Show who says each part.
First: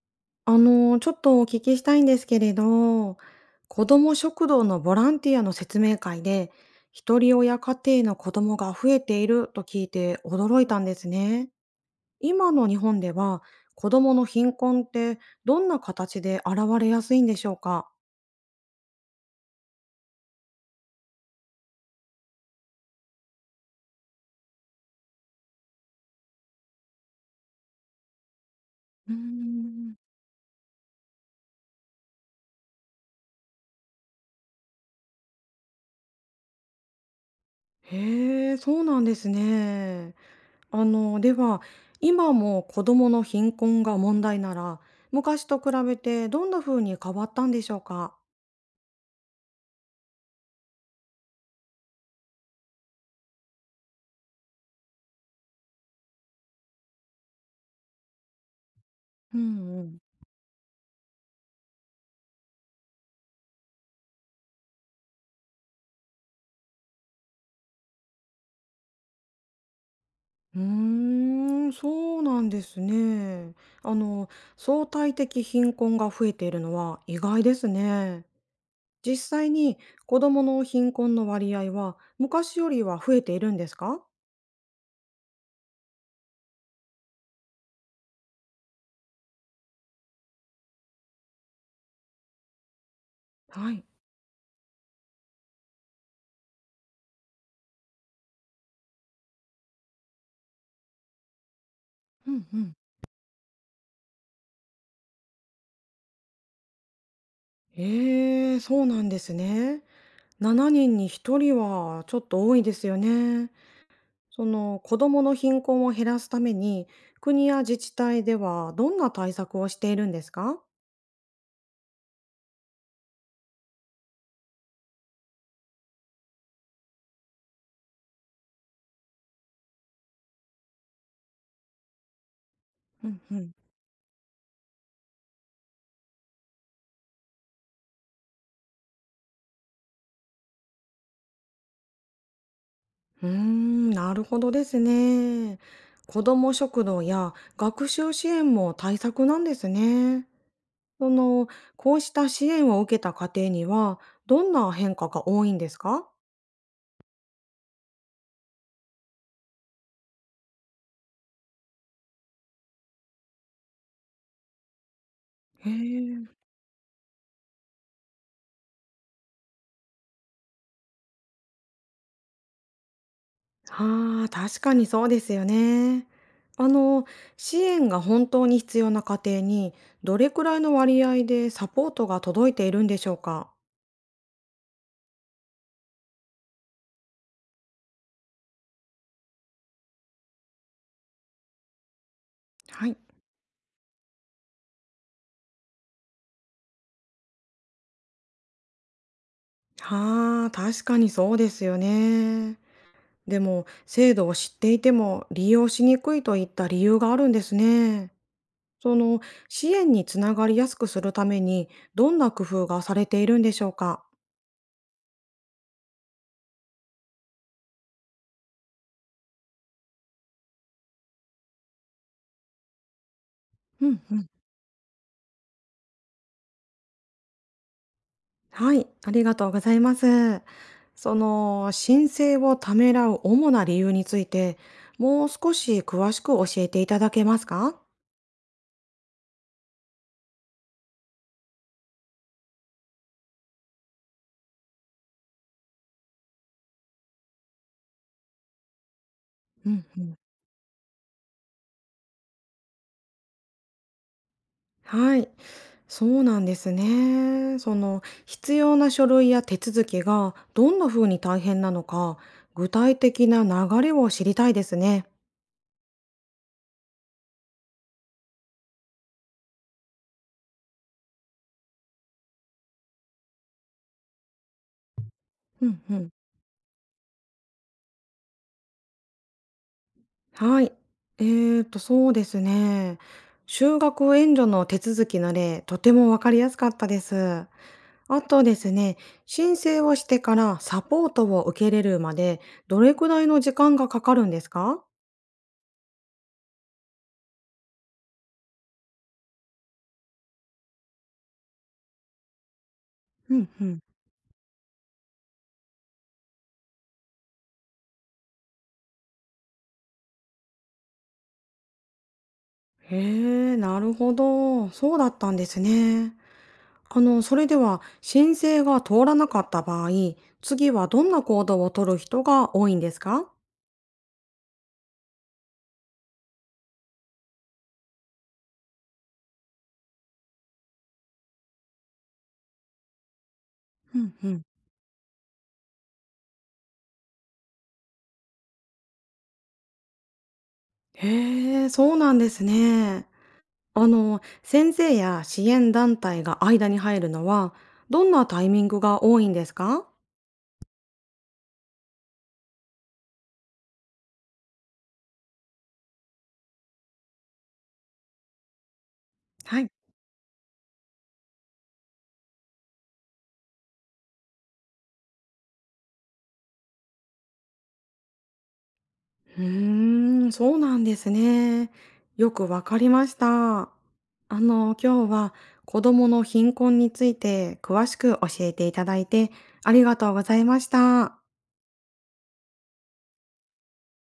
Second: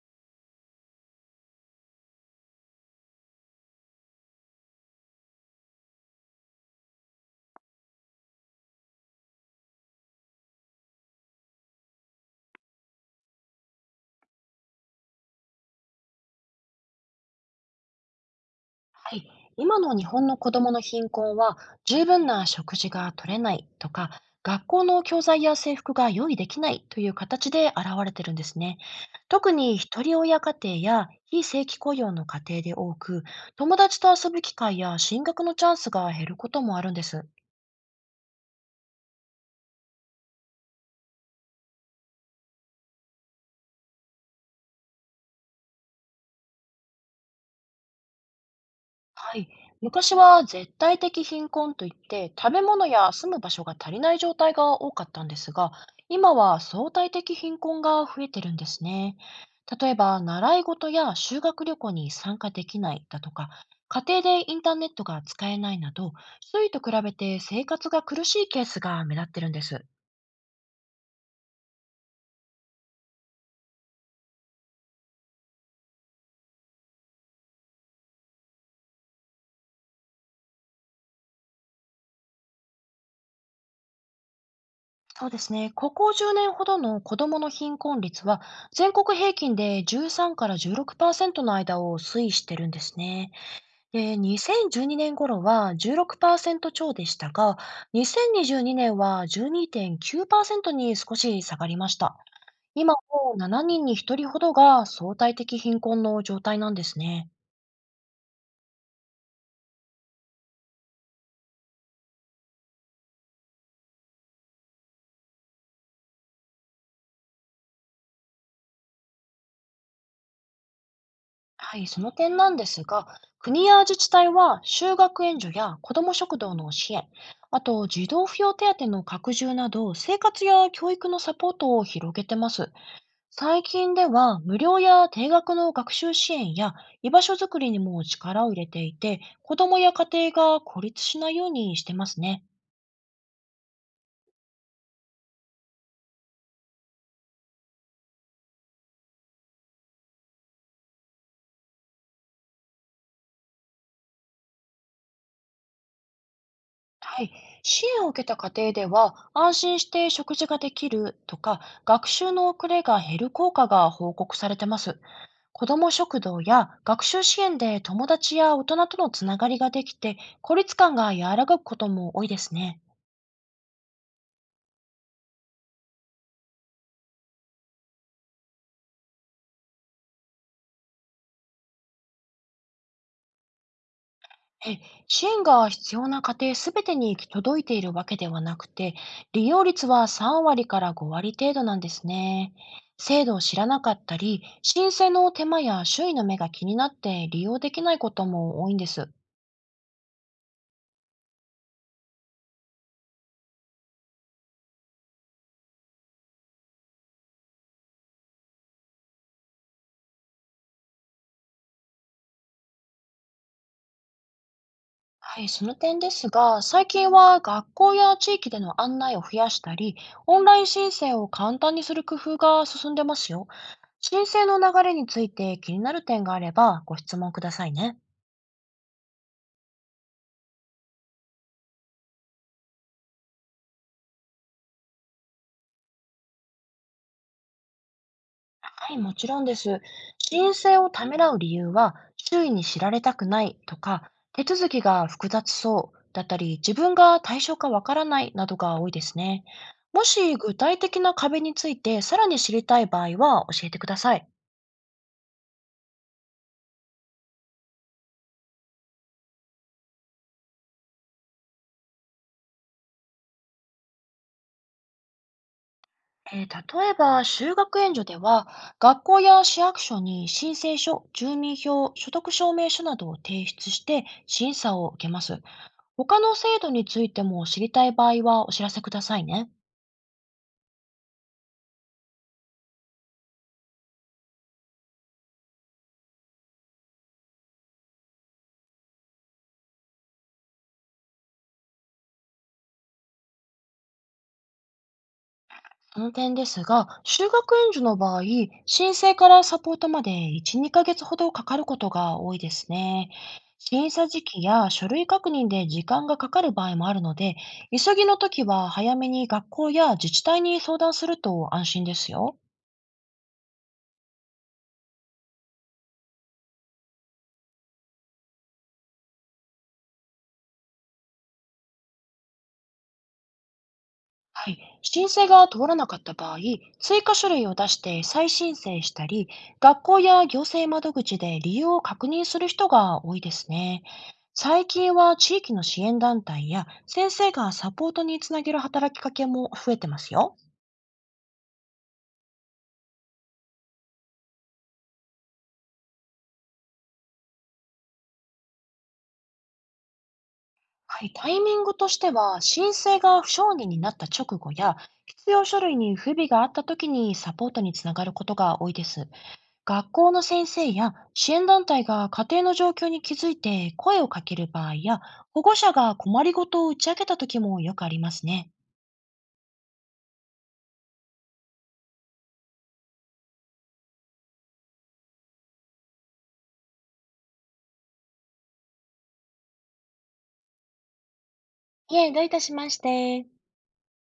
Speaker 1: ちょっとお聞きしたいんですけれど、子ども食堂のボランティアの説明会で、ひとり親家庭の子供が増えていると聞いて驚いたんですね。今の日本では、子供の貧困ってどんな形で現れやすいんでしょうか？
Speaker 2: はい、今の日本の子どもの貧困は、十分な食事が取れないとか、学校の教材や制服が用意できないという形で現れてるんですね。
Speaker 1: うー
Speaker 2: 特にひ
Speaker 1: ん。
Speaker 2: とり親家庭や非正規雇用の家庭で多く、友達と遊ぶ機会や進学のチャンスが減ることもあるんです。
Speaker 1: へえ、そうなんですね。あの、では、今も子供の貧困が問題なら、昔と比べてどんな風に変わったんでしょうか？
Speaker 2: はい。昔は絶対的貧困といって、食べ物や住む場所が足りない状態が多かったんですが、今は相対的貧困が増えてるんですね。
Speaker 1: う
Speaker 2: 例え
Speaker 1: ん。
Speaker 2: ば、習い事や修学旅行に参加できないだとか、家庭でインターネットが使えないなど、周囲と比べて生活が苦しいケースが目立ってるんです。
Speaker 1: うーん、そうなんですね。あの、相対的貧困が増えているのは意外ですね。実際に子供の貧困の割合は昔よりは増えているんですか？
Speaker 2: そうですね。ここ10年ほどの子どもの貧困率は、全国平均で13から16%の間を推移してるんですね。
Speaker 1: はい。
Speaker 2: で、2012年頃は16%超でしたが、2022年は12.9%にてんきゅうパーセントに少し下がりました。
Speaker 1: うんうん。
Speaker 2: 今も7人に1人ほどが相対的貧困の状態なんですね。
Speaker 1: ええ、そうなんですね。7人に1人はちょっと多いですよね。その子供の貧困を減らすために国や自治体ではどんな対策をしているんですか？
Speaker 2: はい、その点なんですが、国や自治体は就学援助や子ども食堂の支援、あと児童扶養手当の拡充など、生活や教育のサポートを広げてます。
Speaker 1: ううんうん。
Speaker 2: 最近では無料や定額の学習支援や居場所づくりにも力を入れていて、子どもや家庭が孤立しないようにしてますね。
Speaker 1: うーん、なるほどですね。子ども食堂や学習支援も対策なんですね。その、こうした支援を受けた家庭には、どんな変化が多いんですか？
Speaker 2: はい。支援を受けた家庭では、安心して食事ができるとか、学習の遅れが減る効果が報告されてます。子
Speaker 1: へ
Speaker 2: ども食
Speaker 1: え、
Speaker 2: 堂や学習支援で友達や大人とのつながりができて、孤立感が和らぐことも多いですね。
Speaker 1: ああ、確かにそうですよね。あの、支援が本当に必要な家庭に、どれくらいの割合でサポートが届いているんでしょうか？
Speaker 2: え、支援が必要な家庭すべてに行き届いているわけではなくて、利用率は3割から5割程度なんですね。
Speaker 1: はい。
Speaker 2: 制度を知らなかったり、申請の手間や周囲の目が気になって利用できないことも多いんです。
Speaker 1: ああ、確かにそうですよね。でも、制度を知っていても利用しにくいといった理由があるんですね。その、支援につながりやすくするために、どんな工夫がされているんでしょうか？
Speaker 2: はい、その点ですが、最近は学校や地域での案内を増やしたり、オンライン申請を簡単にする工夫が進んでますよ。
Speaker 1: うんう
Speaker 2: 申
Speaker 1: ん。
Speaker 2: 請の流れについて気になる点があればご質問くださいね。
Speaker 1: はい、ありがとうございます。その、申請をためらう主な理由について、もう少し詳しく教えていただけますか？
Speaker 2: はい、もちろんです。申請をためらう理由は、周囲に知られたくないとか、手続きが複雑そうだったり、自分が対象かわからないなどが多いですね。
Speaker 1: う
Speaker 2: も
Speaker 1: ん。
Speaker 2: し具体的な壁についてさらに知りたい場合は教えてください。
Speaker 1: はい、そうなんですね。その必要な書類や手続きがどんな風に大変なのか、具体的な流れを知りたいですね。
Speaker 2: 例えば、就学援助では、学校や市役所に申請書、住民票、所得証明書などを提出して審査を受けます。
Speaker 1: うんうん。
Speaker 2: 他の制度についても知りたい場合はお知らせくださいね。
Speaker 1: はい。そうですね。就学援助の手続きの例、とてもわかりやすかったです。あとですね、申請をしてからサポートを受けれるまで、どれくらいの時間がかかるんですか？
Speaker 2: その点ですが、修学援助の場合、申請からサポートまで1、2ヶ月ほどかかることが多いですね。
Speaker 1: うんうん。
Speaker 2: 審査時期や書類確認で時間がかかる場合もあるので、急ぎの時は早めに学校や自治体に相談すると安心ですよ。
Speaker 1: へえ、なるほど。そうだったんですね。あの、それでは申請が通らなかった場合、次はどんな行動をとる人が多いんですか？
Speaker 2: はい、申請が通らなかった場合、追加書類を出して再申請したり、学校や行政窓口で理由を確認する人が多いですね。
Speaker 1: うんうん、
Speaker 2: 最近は地域の支援団体や先生がサポートにつなげる働きかけも増えてますよ。
Speaker 1: へえ、そうなんですね。あの、先生や支援団体が間に入るのは、どんなタイミングが多いんですか？
Speaker 2: はい、タイミングとしては、申請が不承認になった直後や、必要書類に不備があった時にサポートにつながることが多いです。
Speaker 1: はい。
Speaker 2: 学校の先生や支援団体が家庭の状況に気づいて声をかける場合や、保護者が困りごとを打ち明けた時もよくありますね。
Speaker 1: うーん、そうなんですね。よくわかりました。あの、今日は子供の貧困について詳しく教えていただいてありがとうございました。
Speaker 2: いえ、どういたしまして。